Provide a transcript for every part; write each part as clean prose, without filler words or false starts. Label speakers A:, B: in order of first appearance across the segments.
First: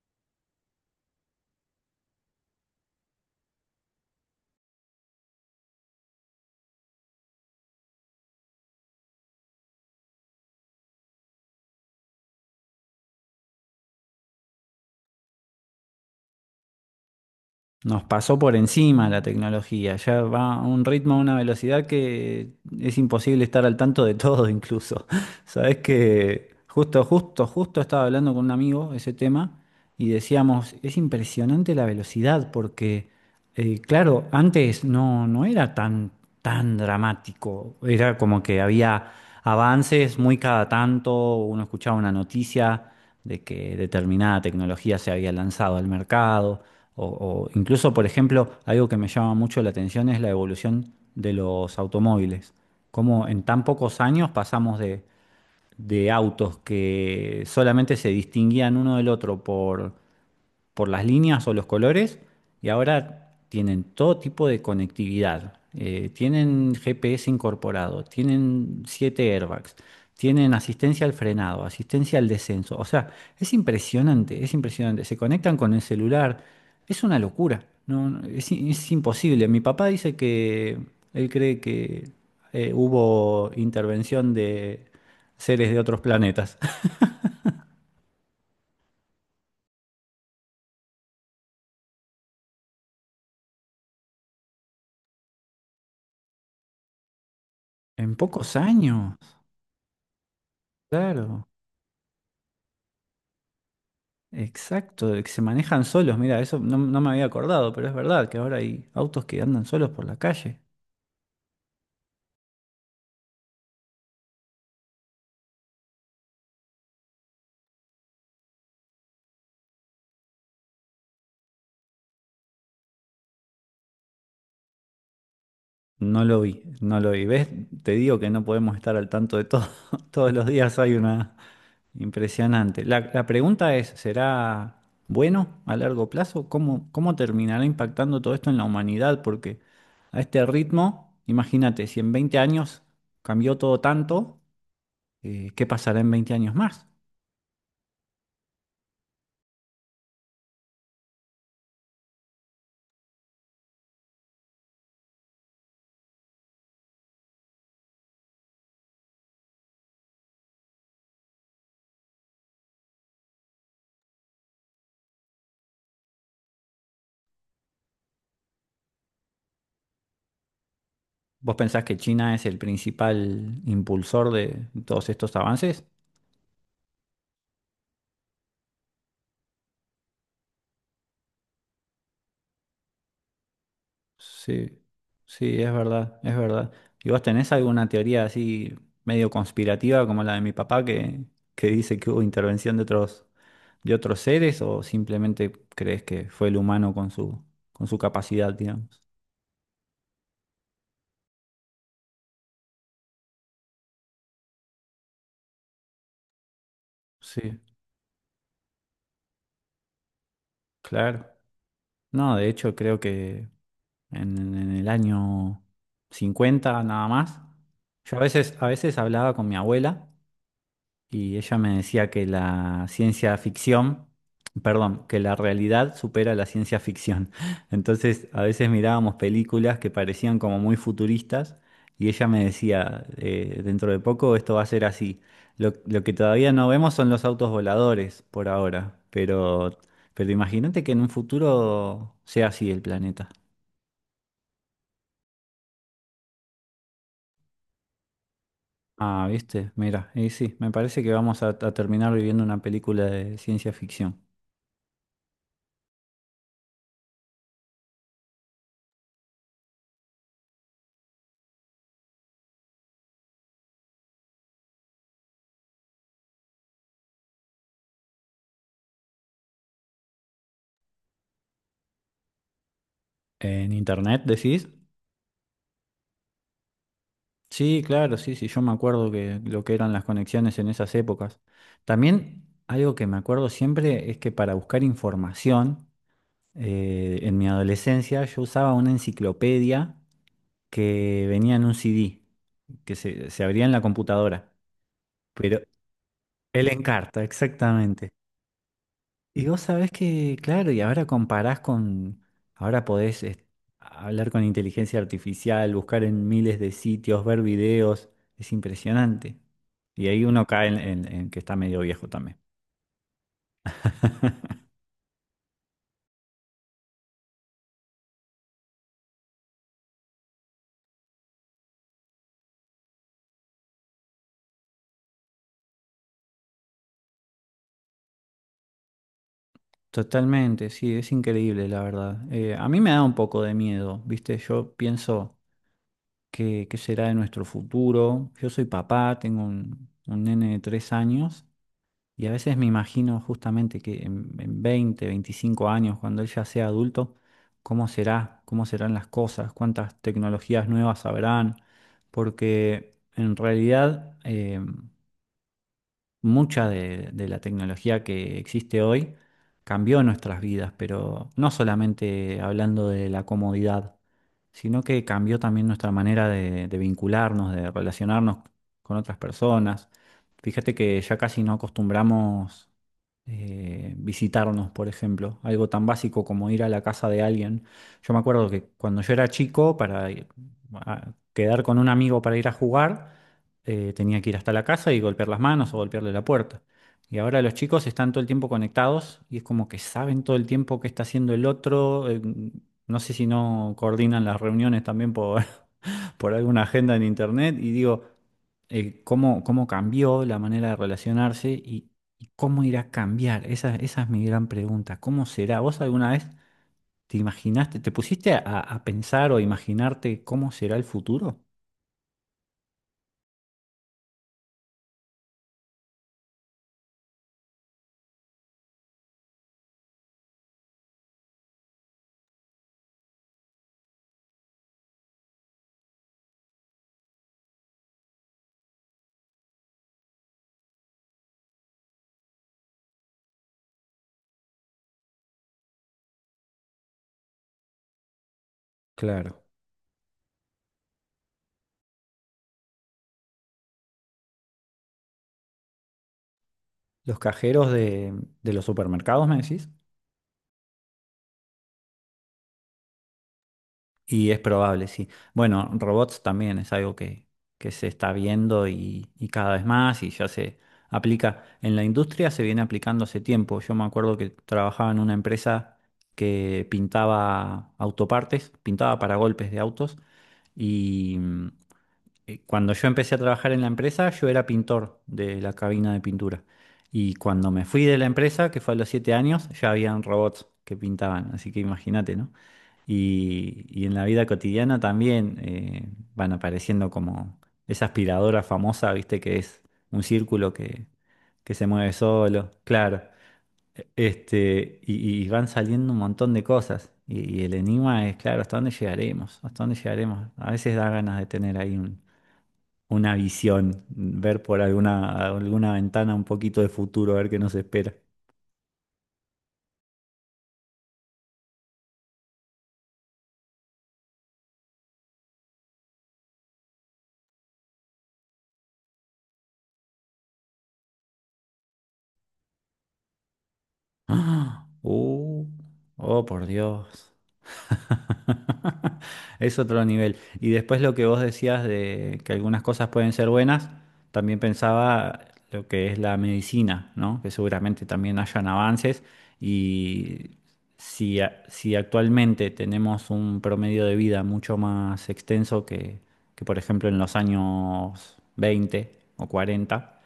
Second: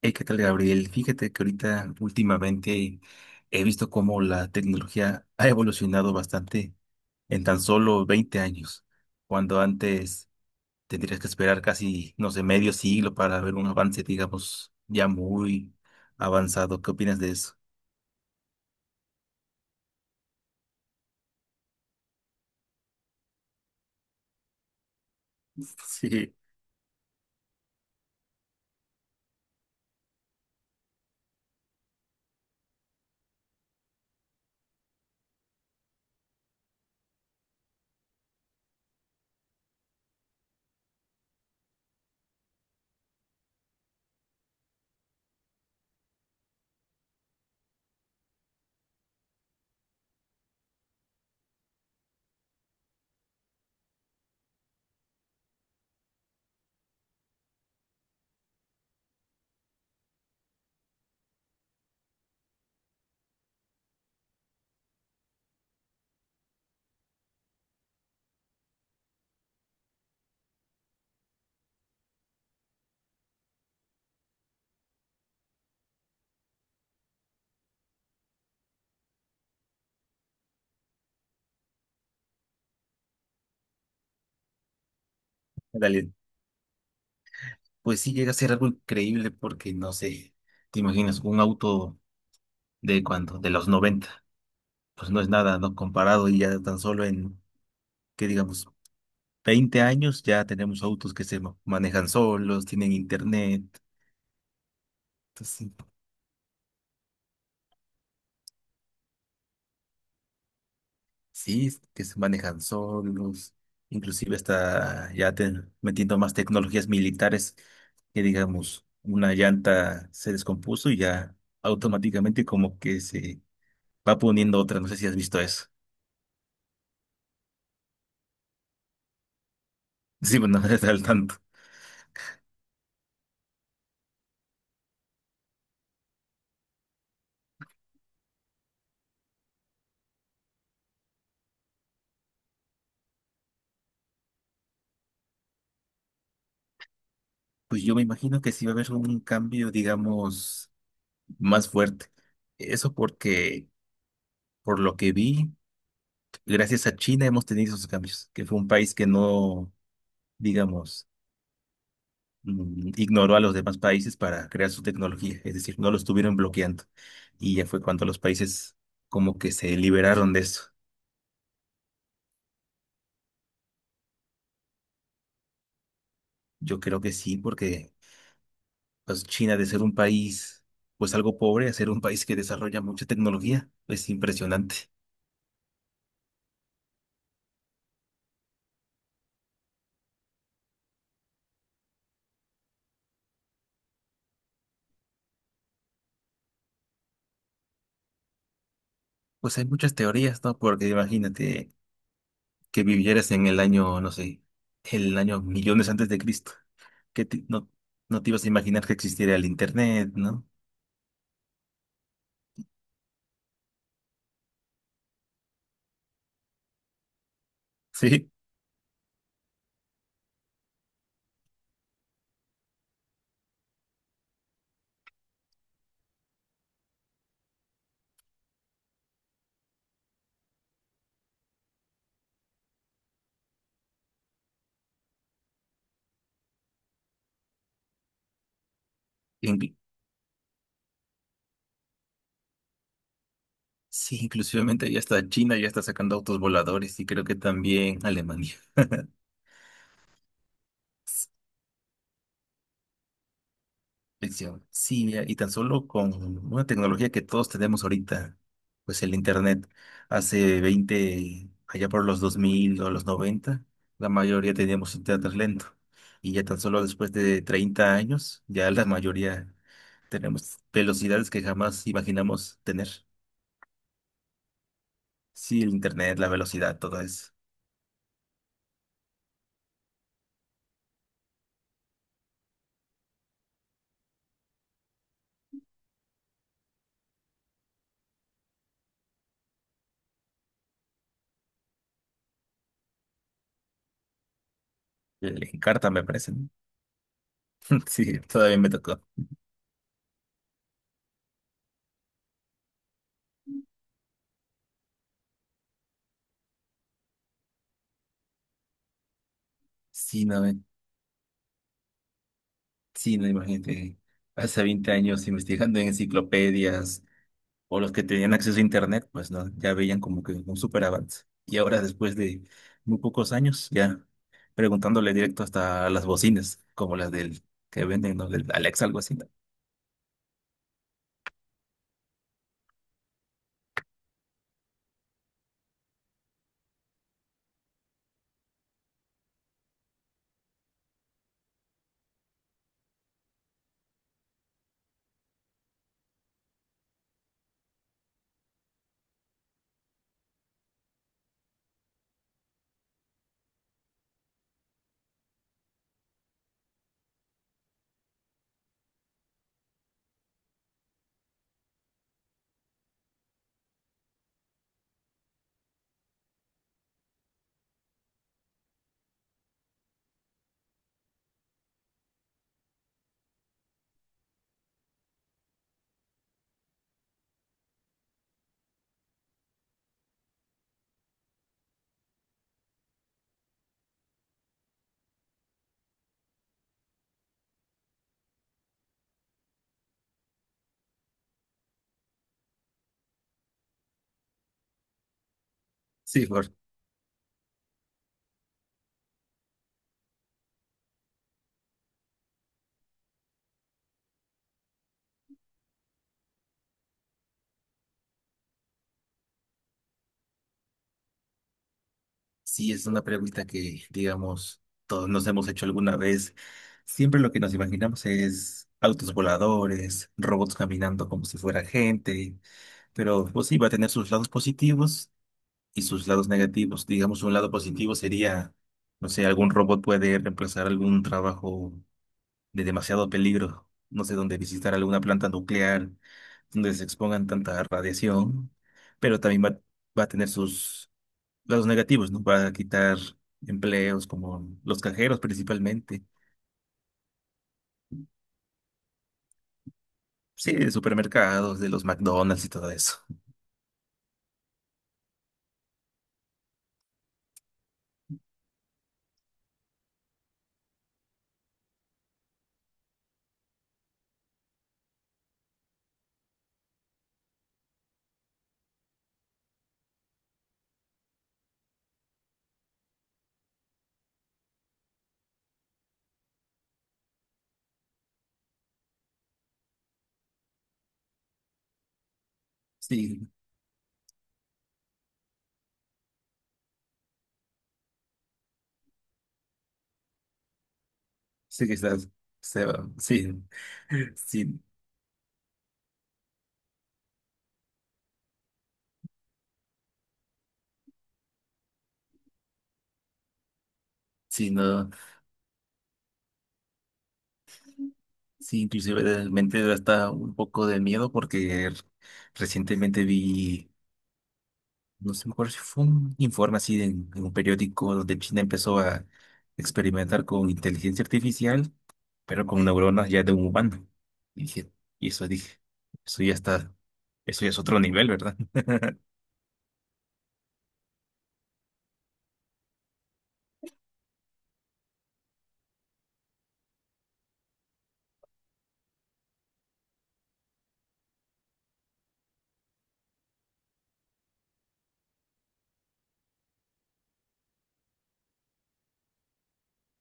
A: Hey, ¿qué tal, Gabriel? Fíjate que ahorita últimamente he visto cómo la tecnología ha evolucionado bastante en tan solo 20 años, cuando antes tendrías que esperar casi, no sé, medio siglo para ver un avance, digamos, ya muy avanzado. ¿Qué opinas de eso?
B: Nos pasó por encima la tecnología, ya va a un ritmo, a una velocidad que es imposible estar al tanto de todo incluso. Sabes
A: Sí,
B: que justo estaba hablando con un amigo ese tema y decíamos, es impresionante la velocidad porque, claro, antes no, no era tan dramático. Era como que había avances muy cada tanto, uno escuchaba una noticia de que determinada tecnología se había lanzado al mercado, o incluso, por ejemplo, algo que me llama mucho la atención es la evolución de los automóviles. Cómo en tan pocos años pasamos de autos que solamente se distinguían uno del otro por las líneas o los colores y ahora tienen todo tipo de conectividad. Tienen GPS incorporado, tienen 7 airbags, tienen asistencia al frenado, asistencia al descenso. O sea, es impresionante, es impresionante. Se conectan con el celular, es una locura. No, no, es imposible. Mi papá dice que él cree que hubo intervención de seres de otros
A: dale.
B: planetas.
A: Pues sí llega a ser algo increíble porque, no sé, te imaginas un auto de cuando, de los 90, pues no es nada, ¿no? Comparado y ya tan solo en,
B: En
A: ¿que
B: pocos
A: digamos?
B: años,
A: 20 años ya tenemos autos que
B: claro.
A: manejan solos, tienen internet.
B: Exacto, de que se
A: Entonces,
B: manejan solos. Mira, eso no me había acordado, pero es verdad que ahora hay autos que andan solos por la calle.
A: sí, es que se manejan solos, inclusive está metiendo más tecnologías militares. Que digamos, una llanta se descompuso y ya automáticamente como que se va poniendo otra, no sé si has visto eso.
B: No lo vi, no lo vi. ¿Ves? Te digo que no podemos estar al tanto de todo. Todos
A: sí,
B: los
A: bueno, no
B: días hay
A: estás al
B: una
A: tanto.
B: impresionante. La pregunta es, ¿será bueno a largo plazo? ¿Cómo terminará impactando todo esto en la humanidad? Porque a este ritmo, imagínate, si en 20 años cambió todo tanto, ¿qué pasará en 20 años más?
A: Pues yo me imagino que sí va a haber un cambio, digamos, más fuerte. Eso porque, por lo que vi, gracias a China hemos tenido esos cambios, que fue un país que no, digamos, ignoró a los demás países para crear su tecnología, es decir, no lo estuvieron bloqueando. Y ya fue cuando los países como que se liberaron de eso.
B: ¿Vos pensás que China es el principal impulsor de todos estos avances?
A: Yo creo que sí, porque pues China, de ser un país pues algo pobre, a ser un país que desarrolla mucha tecnología, es impresionante.
B: Sí, sí, es verdad, es verdad. ¿Y vos tenés alguna teoría así medio conspirativa como la de mi papá que dice que hubo intervención de otros seres o simplemente crees que fue el humano con su capacidad, digamos?
A: Pues hay muchas teorías, ¿no? Porque imagínate que vivieras en el año, no sé, el año millones antes de Cristo, que
B: Sí,
A: no, no te ibas a imaginar que existiera el Internet, ¿no?
B: claro. No, de hecho creo que en el año 50 nada más, yo
A: Sí,
B: a veces hablaba con mi abuela. Y ella me decía que la ciencia ficción, perdón, que la realidad supera la ciencia ficción. Entonces, a veces mirábamos películas que parecían como muy futuristas y ella me decía, dentro de poco esto va a ser así. Lo que todavía no vemos son los autos voladores por ahora,
A: inclu-
B: pero imagínate que en un futuro sea así el planeta.
A: sí, inclusivamente ya está China, ya está sacando autos voladores y creo que también Alemania.
B: Ah, viste, mira, y sí, me parece que vamos a terminar viviendo una película de ciencia ficción.
A: Lección. Sí, mira, y tan solo con una tecnología que todos tenemos ahorita, pues el Internet, hace 20, allá por los 2000 o los 90, la mayoría teníamos Internet lento. Y ya tan solo después de 30 años, ya la mayoría tenemos velocidades que jamás imaginamos tener.
B: ¿En internet decís?
A: Sí, el internet, la velocidad, todo eso.
B: Sí, claro, sí, sí, yo me acuerdo que lo que eran las conexiones en esas épocas. También algo que me acuerdo siempre es que para buscar información, en mi adolescencia yo usaba una enciclopedia que venía en un CD, se abría en la computadora,
A: El
B: pero
A: Encarta me parece, ¿no?
B: el Encarta, exactamente.
A: Sí, todavía me tocó.
B: Y vos sabés que, claro, y ahora comparás ahora podés hablar con inteligencia artificial, buscar en miles de sitios, ver videos, es impresionante. Y ahí
A: Sí,
B: uno
A: no,
B: cae en que está medio viejo también.
A: sí, no, imagínate. Hace 20 años investigando en enciclopedias o los que tenían acceso a internet, pues no, ya veían como que un súper avance. Y ahora, después de muy pocos años, ya preguntándole directo hasta a las bocinas, como las del que venden, ¿no? Del Alexa, algo así, ¿no?
B: Totalmente, sí, es increíble, la verdad. A mí me da un poco de miedo, ¿viste? Yo pienso qué será de nuestro futuro. Yo soy papá, tengo un nene de 3 años. Y a veces me imagino justamente que en 20, 25 años, cuando él ya sea adulto, ¿cómo será? ¿Cómo serán las cosas? ¿Cuántas tecnologías nuevas habrán? Porque en realidad mucha de la tecnología que existe hoy cambió nuestras vidas, pero no solamente hablando de la comodidad, sino que cambió también nuestra manera de vincularnos, de relacionarnos con otras personas. Fíjate que ya casi no acostumbramos visitarnos, por ejemplo, algo tan básico como ir a la casa de alguien. Yo me acuerdo que cuando yo era chico, para ir quedar con un amigo para ir a jugar, tenía que ir hasta la casa y golpear las manos o golpearle la puerta. Y ahora los chicos están todo el tiempo conectados y es como que saben todo el tiempo qué está haciendo el otro. No sé si no coordinan las reuniones también por,
A: Sí,
B: por
A: por.
B: alguna agenda en internet. Y digo, cómo, cómo cambió la manera de relacionarse y cómo irá a cambiar. Esa es mi gran pregunta. ¿Cómo será? ¿Vos alguna vez te imaginaste, te pusiste a pensar o imaginarte cómo será el futuro?
A: Sí, es una pregunta que, digamos, todos nos hemos hecho alguna vez. Siempre lo que nos imaginamos es autos voladores, robots caminando como si fuera gente, pero pues sí, va a tener sus lados positivos y sus lados negativos. Digamos, un lado positivo sería, no sé, algún robot puede reemplazar algún trabajo de demasiado peligro, no sé, donde visitar alguna planta nuclear, donde se expongan tanta radiación, pero
B: Claro.
A: también va a tener sus los negativos, ¿no? Va a quitar empleos como los cajeros principalmente.
B: Los cajeros de los supermercados, me decís.
A: Sí, de supermercados, de los McDonald's y todo eso.
B: Y es probable, sí. Bueno, robots también es algo que se está viendo y cada vez más y ya se aplica. En la industria se viene aplicando hace tiempo. Yo me acuerdo que trabajaba en una empresa que pintaba autopartes, pintaba para golpes de autos y cuando yo empecé a trabajar en la empresa, yo era pintor de la cabina de pintura. Y cuando me fui de la empresa, que fue a los 7 años, ya habían robots que pintaban. Así que imagínate, ¿no?
A: Sí,
B: Y en la vida cotidiana también van apareciendo como esa aspiradora famosa, ¿viste? Que es un círculo que se
A: sí que
B: mueve
A: estás,
B: solo.
A: se va,
B: Claro.
A: sí, sí,
B: Este, y van saliendo un montón de cosas. Y el enigma es, claro, ¿hasta dónde llegaremos? ¿Hasta dónde llegaremos? A veces da ganas de tener ahí un una visión, ver
A: sí,
B: por
A: no,
B: alguna, alguna ventana un poquito de futuro, a ver qué nos espera.
A: sí, inclusive realmente da hasta un poco de miedo porque recientemente vi, no sé, me acuerdo si fue un informe así de, en un periódico donde China empezó a experimentar con inteligencia artificial, pero con neuronas ya de un humano. Y
B: ¡Ah!
A: dije, y eso
B: ¡Uh!
A: dije,
B: Oh,
A: eso ya
B: por
A: está,
B: Dios.
A: eso ya es otro nivel, ¿verdad?
B: Es otro nivel. Y después lo que vos decías de que algunas cosas pueden ser buenas, también pensaba lo que es la medicina, ¿no? Que seguramente también hayan avances y si actualmente tenemos un promedio de vida mucho más extenso que por ejemplo en los años 20 o 40.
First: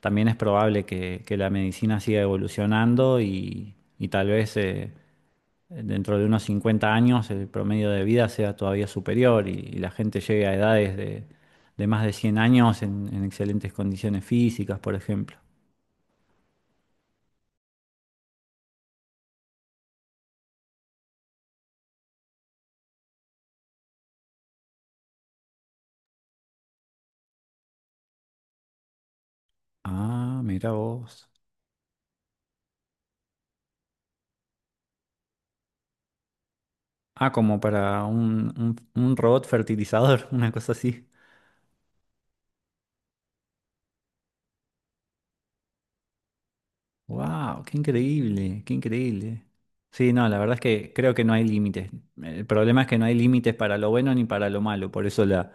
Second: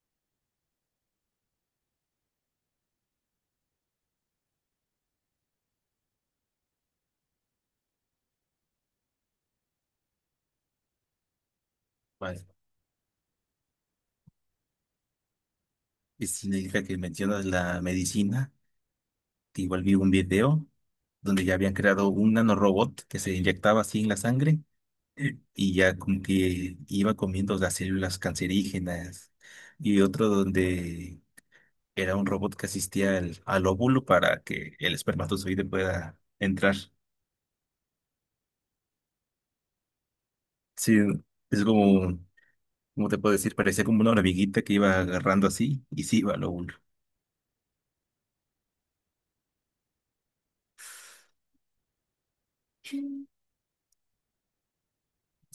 B: También es probable que la medicina siga evolucionando y tal vez dentro de unos 50 años el promedio de vida sea todavía superior y la gente llegue a edades de más de cien
A: Vale.
B: años en excelentes condiciones físicas, por ejemplo.
A: Y significa que mencionas la medicina, que igual vi un video donde ya habían creado un nanorobot que se inyectaba así en la sangre y ya como que iba comiendo las células cancerígenas. Y otro
B: Ah, mira
A: donde
B: vos.
A: era un robot que asistía al óvulo para que el espermatozoide pueda entrar.
B: Ah, como para un robot fertilizador, una cosa
A: Sí,
B: así.
A: es como, ¿cómo te puedo decir? Parecía como una hormiguita que iba agarrando así y sí iba al óvulo.
B: Wow, qué increíble, qué increíble. Sí, no, la verdad es que creo que no hay límites. El problema es que no hay límites para lo bueno ni para lo malo. Por eso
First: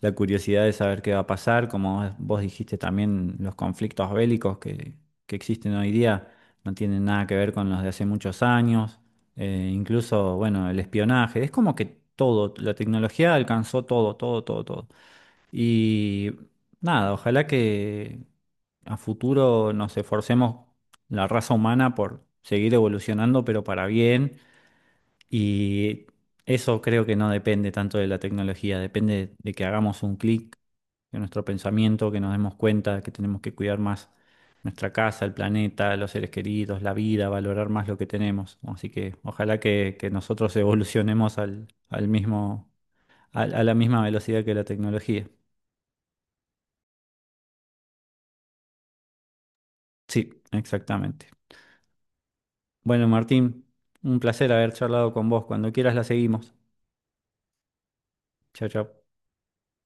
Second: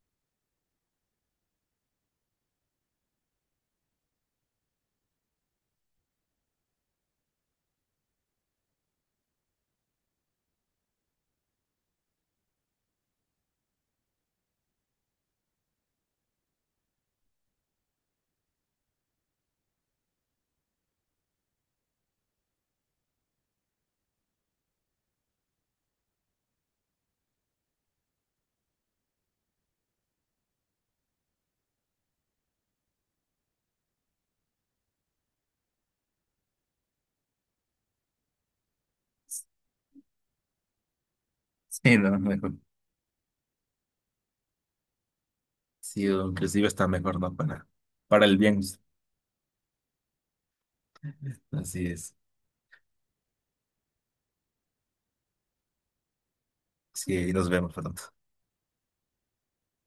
B: la curiosidad de saber qué va a pasar, como vos dijiste también, los conflictos bélicos que existen hoy día no tienen nada que ver con los de hace muchos años. Incluso, bueno, el espionaje. Es como que todo, la tecnología alcanzó todo, todo, todo, todo. Y nada, ojalá que a futuro nos esforcemos la raza humana por seguir evolucionando, pero para bien. Y eso creo que no depende tanto de la tecnología, depende de que hagamos un clic, de nuestro pensamiento, que nos demos cuenta que tenemos que cuidar más nuestra casa, el planeta, los seres queridos, la vida, valorar más lo que tenemos. Así que ojalá que nosotros evolucionemos
A: Sí,
B: al
A: no, mejor.
B: mismo, a la misma velocidad que la tecnología.
A: Sí, o inclusive está mejor, ¿no? para, el bien.
B: Sí, exactamente.
A: Así es.
B: Bueno, Martín, un placer haber charlado con vos. Cuando quieras la seguimos.
A: Sí, nos vemos pronto.
B: Chao, chao.